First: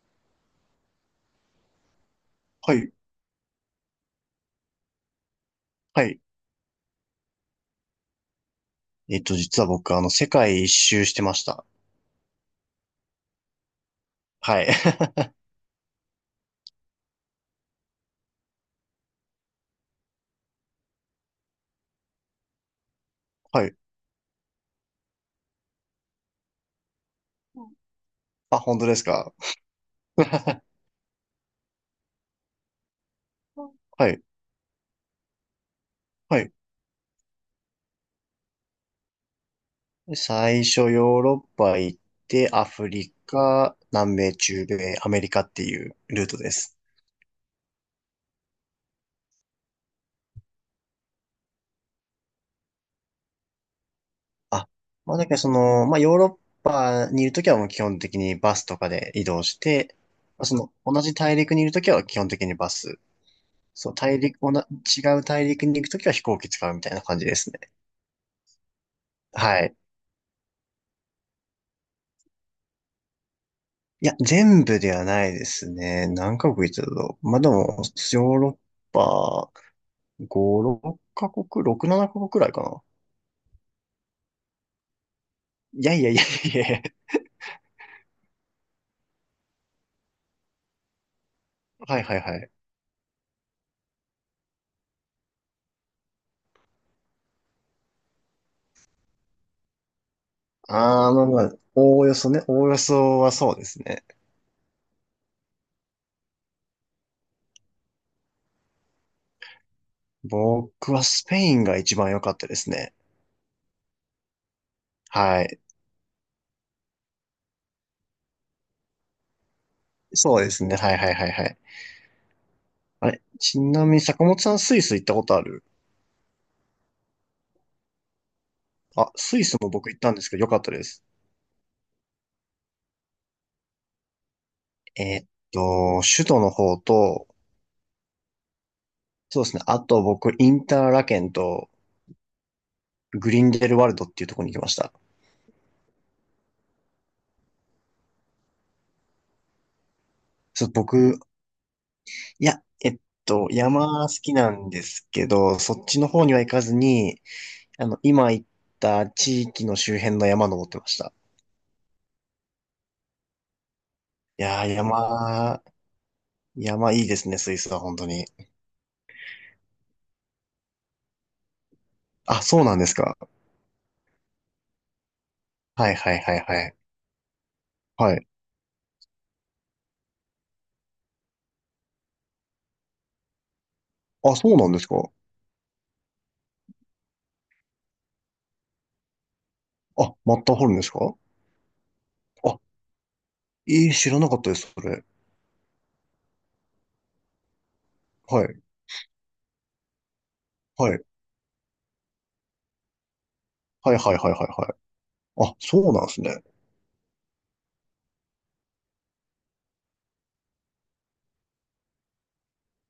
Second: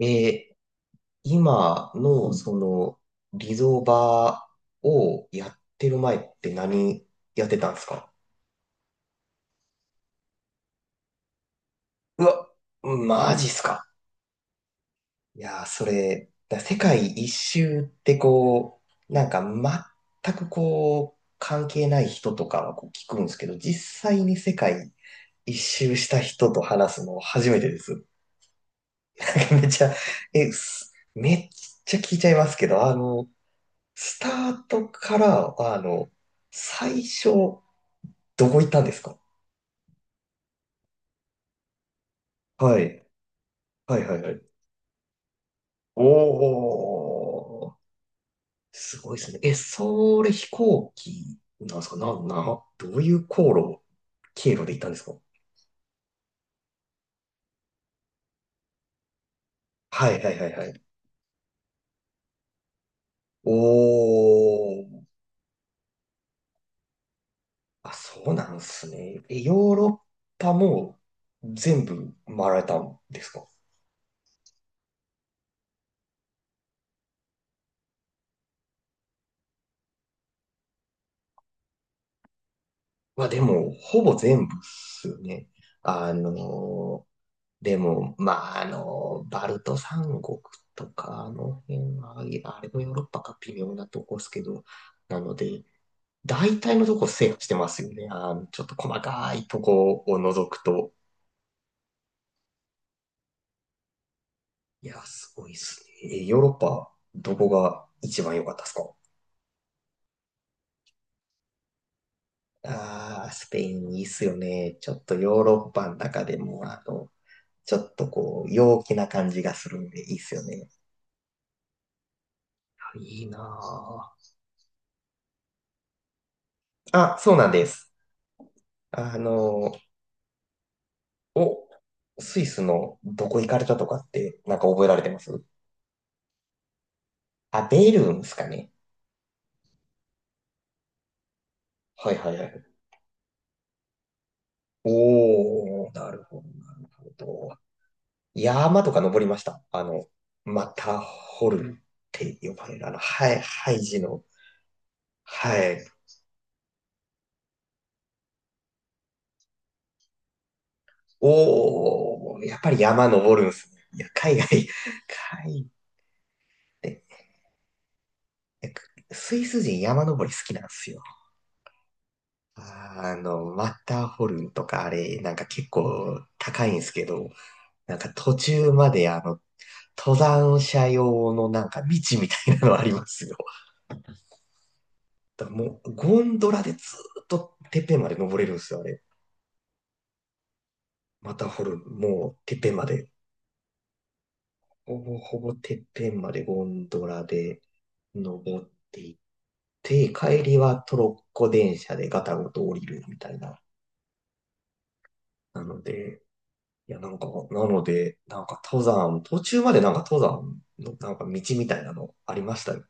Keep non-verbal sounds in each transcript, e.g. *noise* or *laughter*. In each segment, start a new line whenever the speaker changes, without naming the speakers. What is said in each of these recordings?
えー今のそ
はい。
のリゾバをやってる
は
前
い。
って何やってたんですか？
実は僕、世界一周してました。
うわ、マジっすか。
はい。
いやー、それ、世界一周ってこう、なんか全くこう、関係ない人とかはこう聞くんですけ
*laughs*
ど、
はい。
実際に世界一周した人と話すの初めてです。
あ、本当ですか？
なんかめっちゃ、
*laughs*
え、すめっちゃ聞いちゃいますけど、
は
ス
い。
タートから、
はい。
最初、どこ行ったんですか？
最初、ヨーロッパ行って、ア
は
フ
い。
リカ、
はい
南
はいは
米、
い。
中米、アメリカっていうルートです。
おー、すごいですね。え、それ飛行機なんですか？どういう航路、経路
あ、
で行ったんですか？
まあ、だからその、まあ、ヨーロッパにいるときはもう基本的にバスとかで移動して、
はいはい
ま
は
あ
い
そ
は
の、
い。
同じ大陸にいるときは基本的にバス。
お
そう、大陸、おな、
ー、
違う大陸に行くときは飛行機使うみたいな感じですね。
あ、そうなんですね。え、ヨ
は
ー
い。
ロッパも全部回られたんですか？
いや、全部ではないですね。何カ国行ってたと。まあ、でも、ヨーロッパ5、6カ国、6、7カ国くらいかな。
まあでも、ほぼ全部っすよね。
いやいや
あ
いやいやい
の
や。
ーでも、まあ、バルト三国とか、あの辺
はいはい
は、い
はい。
やあれもヨーロッパか微妙なとこですけど、なので、大体のとこ制覇してますよね。ちょっと細かいとこを除くと。
あー、まあまあ、おおよそね。おおよそはそうですね。
いや、すごいですね。え、ヨーロッパ、どこが一番良かったですか？
僕はスペインが一番良かったですね。
ああ、スペインいいっすよね。ちょっとヨー
はい。
ロッパの中でも、ちょっとこう、陽気な感じがするんでいいっす
そ
よ
うです
ね。
ね。はいはいはいはい。
あ
あれ、
いい
ちなみに
な
坂本さんスイス行ったことある？
ぁあ、そうなんです。
あ、
あ
スイスも
の
僕行ったんですけど良かったです。
お、スイスのどこ行かれたとかって、なんか覚えられて
え
ま
ーっ
す？
首都の方と、
あ、ベルンですかね。
そうですね。あと僕、インターラケンと
はいはいはい。
グリンデルワルドっていうところに行きました。
おー、なるほど。山とか登りました？
そ
マ
う、
ター
僕、
ホルンって
い
呼
や、
ばれる、
え
あ
っ
の、ハイ、
と、
ハイジ
山好
の、
きなんですけ
は
ど、そ
い。
っちの方には行かずに、あの、今行った地域の周辺の山登ってました。
おー、やっぱり山登るんすね。いや、海
い
外、
や
海
ー、
外
山、
っ
山いいで
て、
すね、スイスは本当に。
いやスイス人山登り好きなんですよ。
あ、そうなんですか。
マッターホルンとかあれ、なんか結
はいはい
構
はいは
高いん
い。
ですけど、なんか
はい。
途中まで登山者用のなんか道みたいなのありますよ。
あ、そうなんですか。
だからもうゴンドラでずっとてっぺんまで登れるんですよ、あれ。
あ、マッターホルンですか？
また掘る、もうてっ
あ、
ぺんまで。
えー、知らなかったです、そ
ほ
れ。
ぼほぼてっぺんまでゴンドラで
はい。
登っていって、帰りは
は
ト
い。
ロッコ電車でガタゴト降りるみたいな。
はいはいはいはいはい。あ、
な
そ
の
うなんです
で、
ね。
いや、なんか、なので、なんか登山、途中までなんか登山のなんか道みたいなのありましたよ。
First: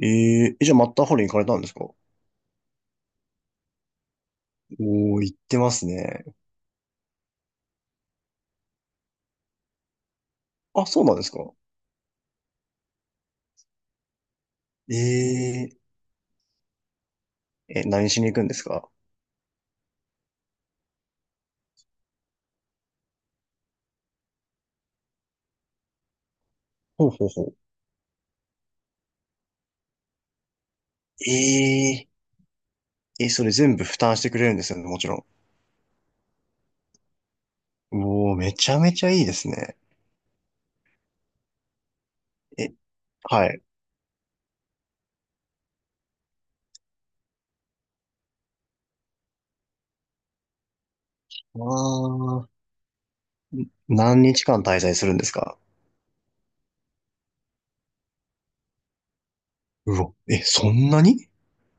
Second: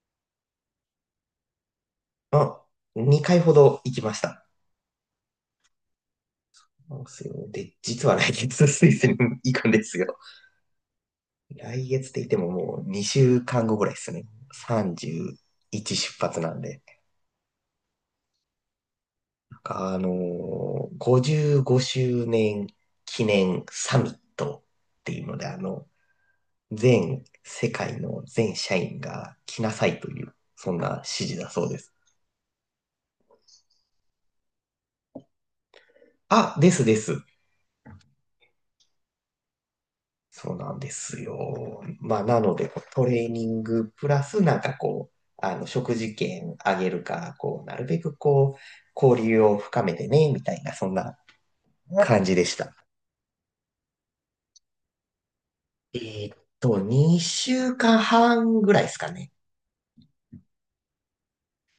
えー、え、じゃあマッターホルン行かれたんですか？お
まあ、2回ほど行きました。
ー、行ってますね。
なすよ。で、実は来月スイスに行くんですよ。
あ、そうなんですか？
来月って言ってももう2週間後ぐらいですね。
ええ、
31出発なんで。
え、何しに行くんですか？
なんか55周年記念サミットっていうので、
ほう
全
ほうほう。
世界の全社員が来なさいという、そんな指示だそうです。
ええ、え、それ全部負担してくれるんですよね、もちろ
あ、ですです。
ん。うおー、めちゃめちゃいいですね。
そうなんですよ。まあ、なので、
え、
こうトレーニ
は
ン
い。
グプラス、なんかこう、食事券あげるか、こう、なるべくこう、交流を深めてね、みたいな、そんな
あ
感じで
あ、
した。
何日間滞在するんですか？
2週間半ぐらいですかね。
うわ、え、そんなに？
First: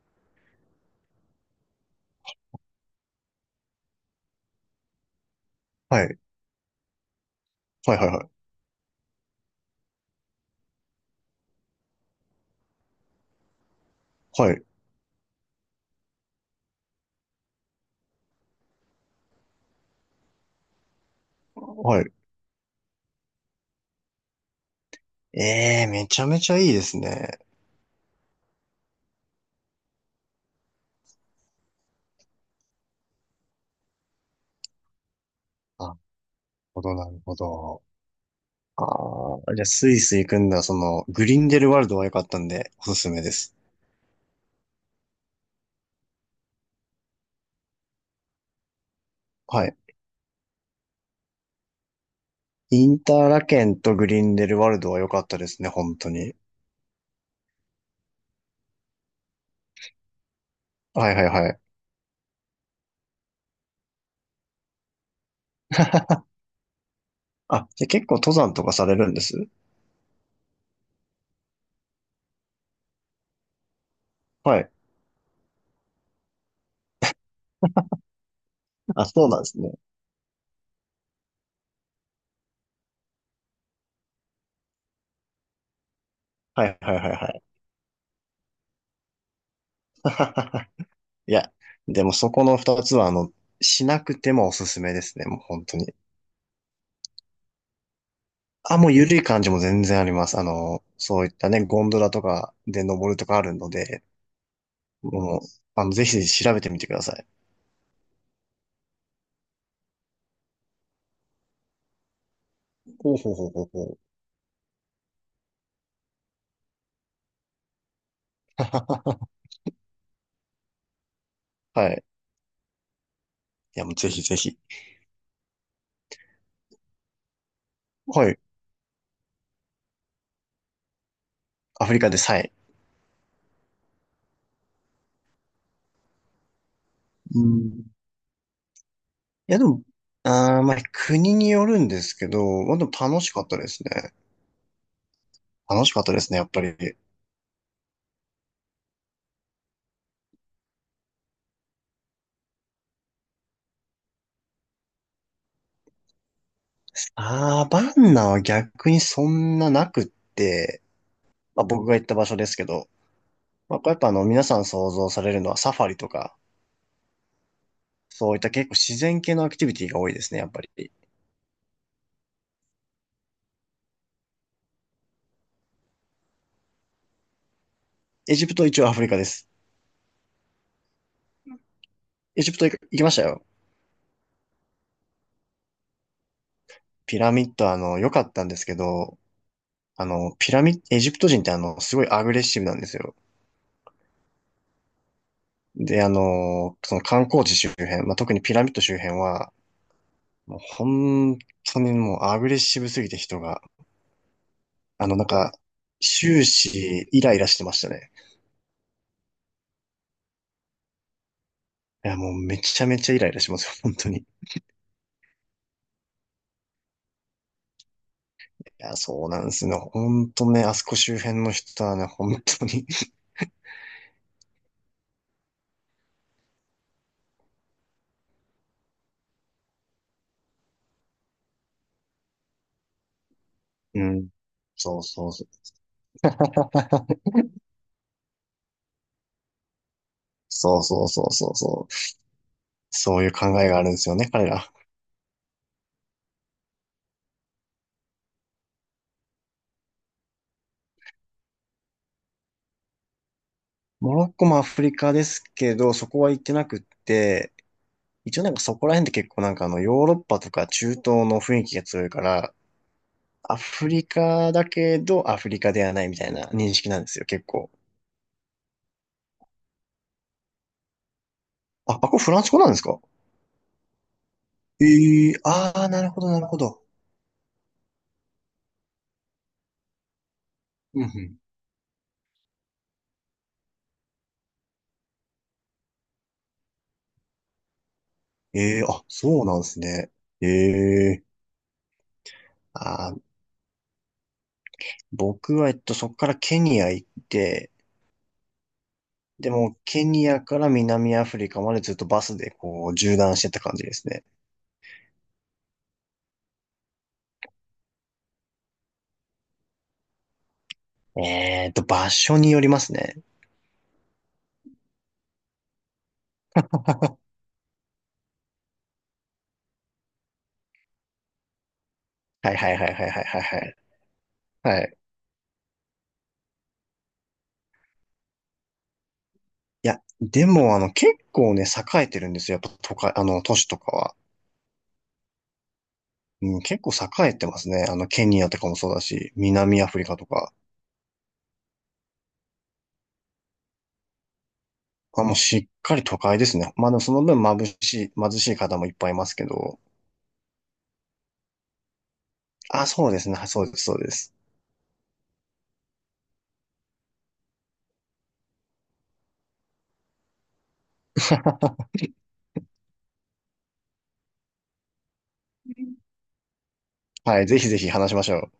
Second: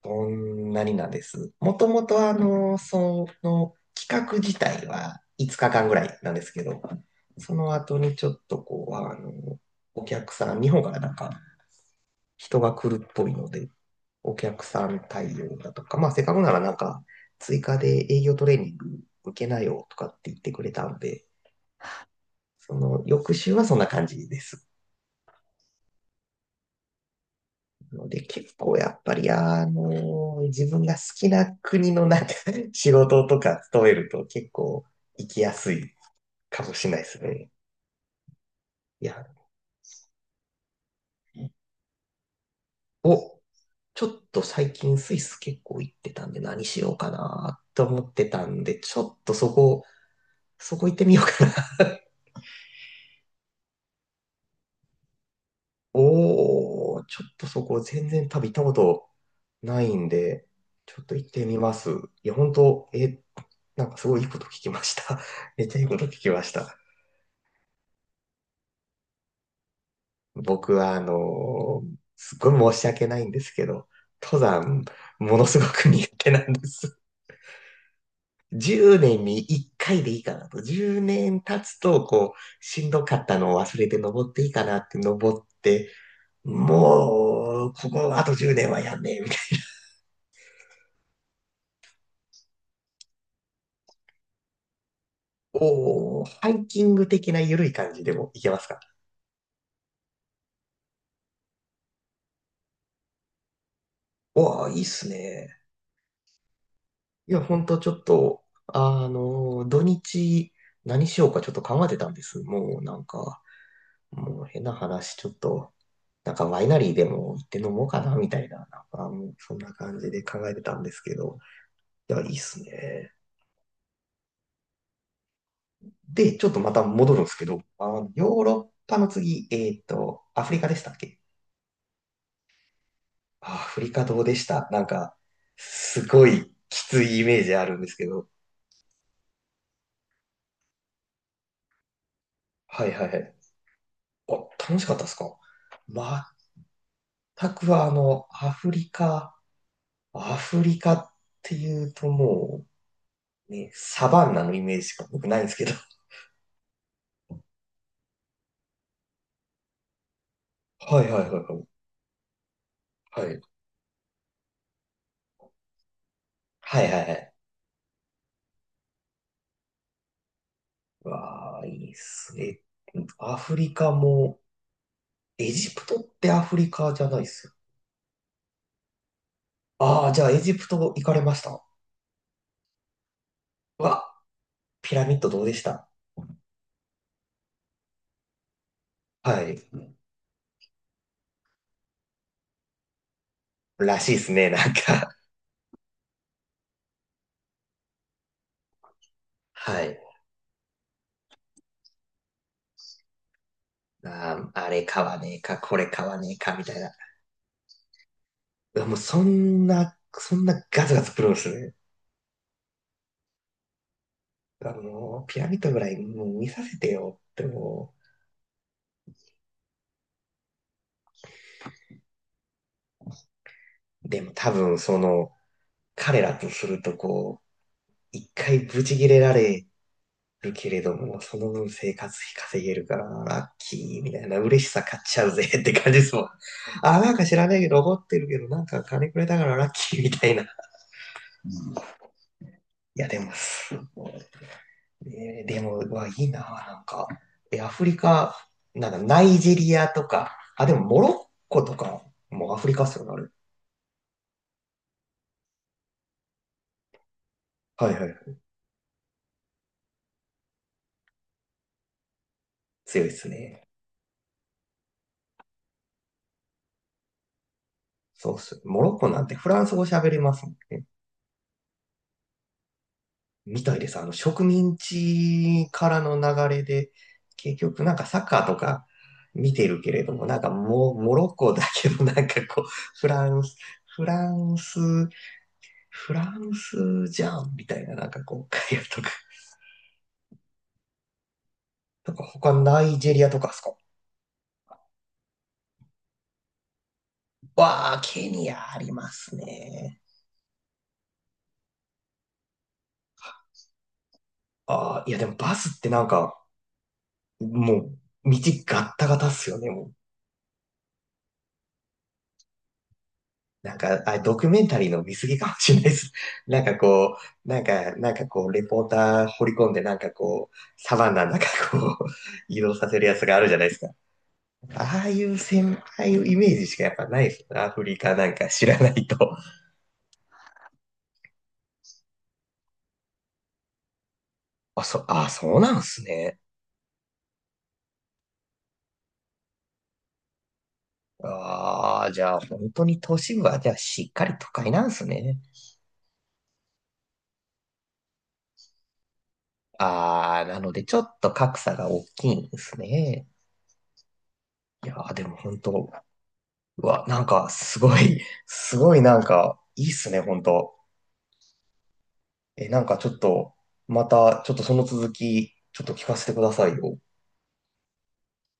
そんなになんです。もともと、企画自体は5日間ぐ
は
らい
い。
なんですけど、その
は
後
いはい
に
は
ちょっ
い。
とこう、お客さん、日本からなんか人が来るっぽいので、お
はい。
客さん対応だとか、まあ、せっかくならなんか、追加で営業トレーニング受けなよとかって言ってくれたんで、
はい。
その翌週はそんな感じです。
ええ、めちゃめちゃいいですね。
ので、結構やっぱり、自分が好きな国のなんか *laughs* 仕事とか勤めると結構行きやす
な
い
る
かも
ほ
しれ
ど、
ないで
な
す
るほ
ね。
ど。
いや、
ああ、じゃあスイス行くんだ、その、グリンデルワルドは良かったんで、おすすめで
お、
す。
ちょっと最近スイス結構行ってたんで何しようかなと思ってたんで、ちょっとそ
はい。
こ、そこ行ってみようかな？
インターラケンとグリンデルワルドは良かったですね、本当に。
おー、ちょっとそこ全然多分行ったことないんで、ちょっ
は
と
いはい
行って
は
み
い。
ます。いや、本当、え、なんかすごいいいこと聞きました。*laughs* めっちゃいいこと聞きました。
あ、じゃあ結構登山とかされるんです？
僕は、すっごい申し訳ないんですけど、登
はい。
山、ものすごく苦手なんです。*laughs* 10
あ、
年
そう
に
なんです
1
ね。
回でいいかなと。10年経つと、こう、しんどかったのを忘れて登っていいかなって登って、
はいはいはいはい。
もう、ここあと10年はやんねえ、
*laughs* いや、でもそこの二つは、あの、しなくてもおすすめですね、もう本当に。
おお、ハイキング的な緩い感じでもいけます
あ、
か？
もう緩い感じも全然あります。あの、そういったね、ゴンドラとかで登るとかあるので、
わあ、いいっす
もう、
ね。
あの、ぜひぜひ調べてみてください。
いや、ほんとちょっと、土日何しようかちょっと考えてたんです。もうなん
ほうほう
か、
ほうほうほう。
もう変な話、ちょっと、なんかワイナリーでも行って飲もうかな、みたいな、なんかも
*laughs*
うそんな感じで考えてたんですけど、
はい。
いや、いいっすね。
いや、もうぜひぜひ。
で、ちょっとまた戻るんですけど、ヨ
はい。
ーロッパの次、アフリカでしたっけ？
アフリカでさえ。
あ、アフリカどうでした？なんか、すごいきついイ
う
メージあるんで
ん、
すけど。
いや、でも、あー、まあ、国によるんですけど、まあ、
は
で
い
も
はいは
楽し
い。
かったですね。
あ、楽しかったですか？
楽し
全
かったですね、やっぱり。
くはアフリカっていうともう、ね、サバンナのイメージしか僕ないんですけど。
ああ、バンナは逆にそんななくって、
はいはいはいは
まあ、
い。
僕が行った場所ですけど、
はい。
まあ、これやっぱあの、皆さん想像されるのはサファリとか、
はいはいはい。
そういった結構自然系のアクティビティが多いですね、やっぱり。
わあ、いいっすね。アフリカも、エジプトってアフリカじゃないっすよ。
エジプト一応アフリカです。
ああ、じゃあエジプト行かれました？
エジプト行行きましたよ。
うわ、ピラミッドどうでした？
ピラミッド、あの、良かったんですけど、
はい。
あの、ピラミッド、エジプト人ってあの、すごいアグレッシブなんですよ。
らしいですね、なんか。
で、あの、その観光地周辺、まあ、特にピラミッド周辺は、
はい。
もう本当にもうアグレッシブすぎて人が、
あー、あれ買
あの、
わ
なん
ねえ
か、
か、これ買わねえ
終
か、みたいな。
始イライラしてましたね。
もうそんなガツガツプロですね。
いや、もうめちゃめちゃイライラしますよ、本当に。い
ピラミッドぐらいもう見させてよっても
や、そうなんですね。本当ね、あそこ周辺の人はね、本当に。
う。でも多分彼らとするとこう、一回ブチ切れられるけれども、その分生活費稼げるから、ラッキ
う
ーみたい
ん。
な、嬉しさ買
そ
っ
う
ちゃ
そ
う
う
ぜ
そう。
って感じですもん。あ、なんか
*laughs*
知らないけど、怒ってるけど、なんか金くれたからラッキーみたいな。い
そうそうそうそうそう。
や、
そ
で
うい
も、
う考えがあるんですよね、彼ら。
でも、うわ、いいな、なんか。え、アフリカ、なんだ、ナイジェリアとか、あ、でも、モロッコとかもうアフリカっすよね、あ
モロッコもアフリカですけど、そこは行ってなくって、
れ。はいはい。
一応なんかそこら辺って結構なんかあのヨーロッパとか中東の雰囲気が強いから、
強いです
ア
ね。
フリカだけどアフリカではないみたいな認識なんですよ、結構。
そうっす。モロッコなんてフランス語喋れますもんね。
あ、あ、これフランス語なんですか？
みたいです。植民
ええー、
地
ああ
か
ー、
ら
なる
の
ほど、なる
流
ほ
れ
ど。
で、結局なんかサッカーとか見てるけれども、なんかも
う
う、
んう
モロッ
ん。
コだけど、なんかこう、フランス、フランス、フランスじゃんみたいな、なんかこう、会
ええー、
話と
あ、
か
そうなんですね。ええー、
とか他ナイジ
あ
ェ
ー、
リアとかですか？
僕は、そこからケニア行って、
わあ、ケニアあります
でも、
ね。
ケニアから南アフリカまでずっとバスでこう、縦断してった感じですね。
ああ、いやでもバスってなんか、もう、道ガッタガタっすよね、もう。
場所によりますね。
なんか、あれ、ドキュメンタリーの見過ぎかもしれないです。*laughs* なんかこなんかこう、レポーター掘り込んで、なんかこう、サバンナなんかこう、*laughs*
はい
移
は
動
いは
さ
い
せる
はい
や
はい
つがあ
はい
るじゃ
は
ないで
い。
すか。
はい、
ああいう先輩イメージしかやっぱないですよね。アフリカなんか知らないと。
いや、でも、あの、結構ね、栄えてるんですよ。やっぱ、都会、あの、都市とかは。
あ、そうなんすね。
うん、結構栄えてますね。あの、ケニアとかもそうだし、南アフリカとか。
ああ、じゃあ本当に都市部はじゃあしっかり都会なんです
あ、もう
ね。
しっかり都会ですね。まあでもその分眩しい、貧しい方もいっぱいいますけど。
ああ、なのでちょっと格差が大きいんです
あ、そうで
ね。
すね。そうです、そうです。
いやーでも本当、うわ、なんかすごい、すごいなんかいいっすね、本当。
*laughs*
え、なんかちょっと、またちょっとその続き、ちょっと聞かせてくださいよ。
はい、ぜひぜひ話しましょう。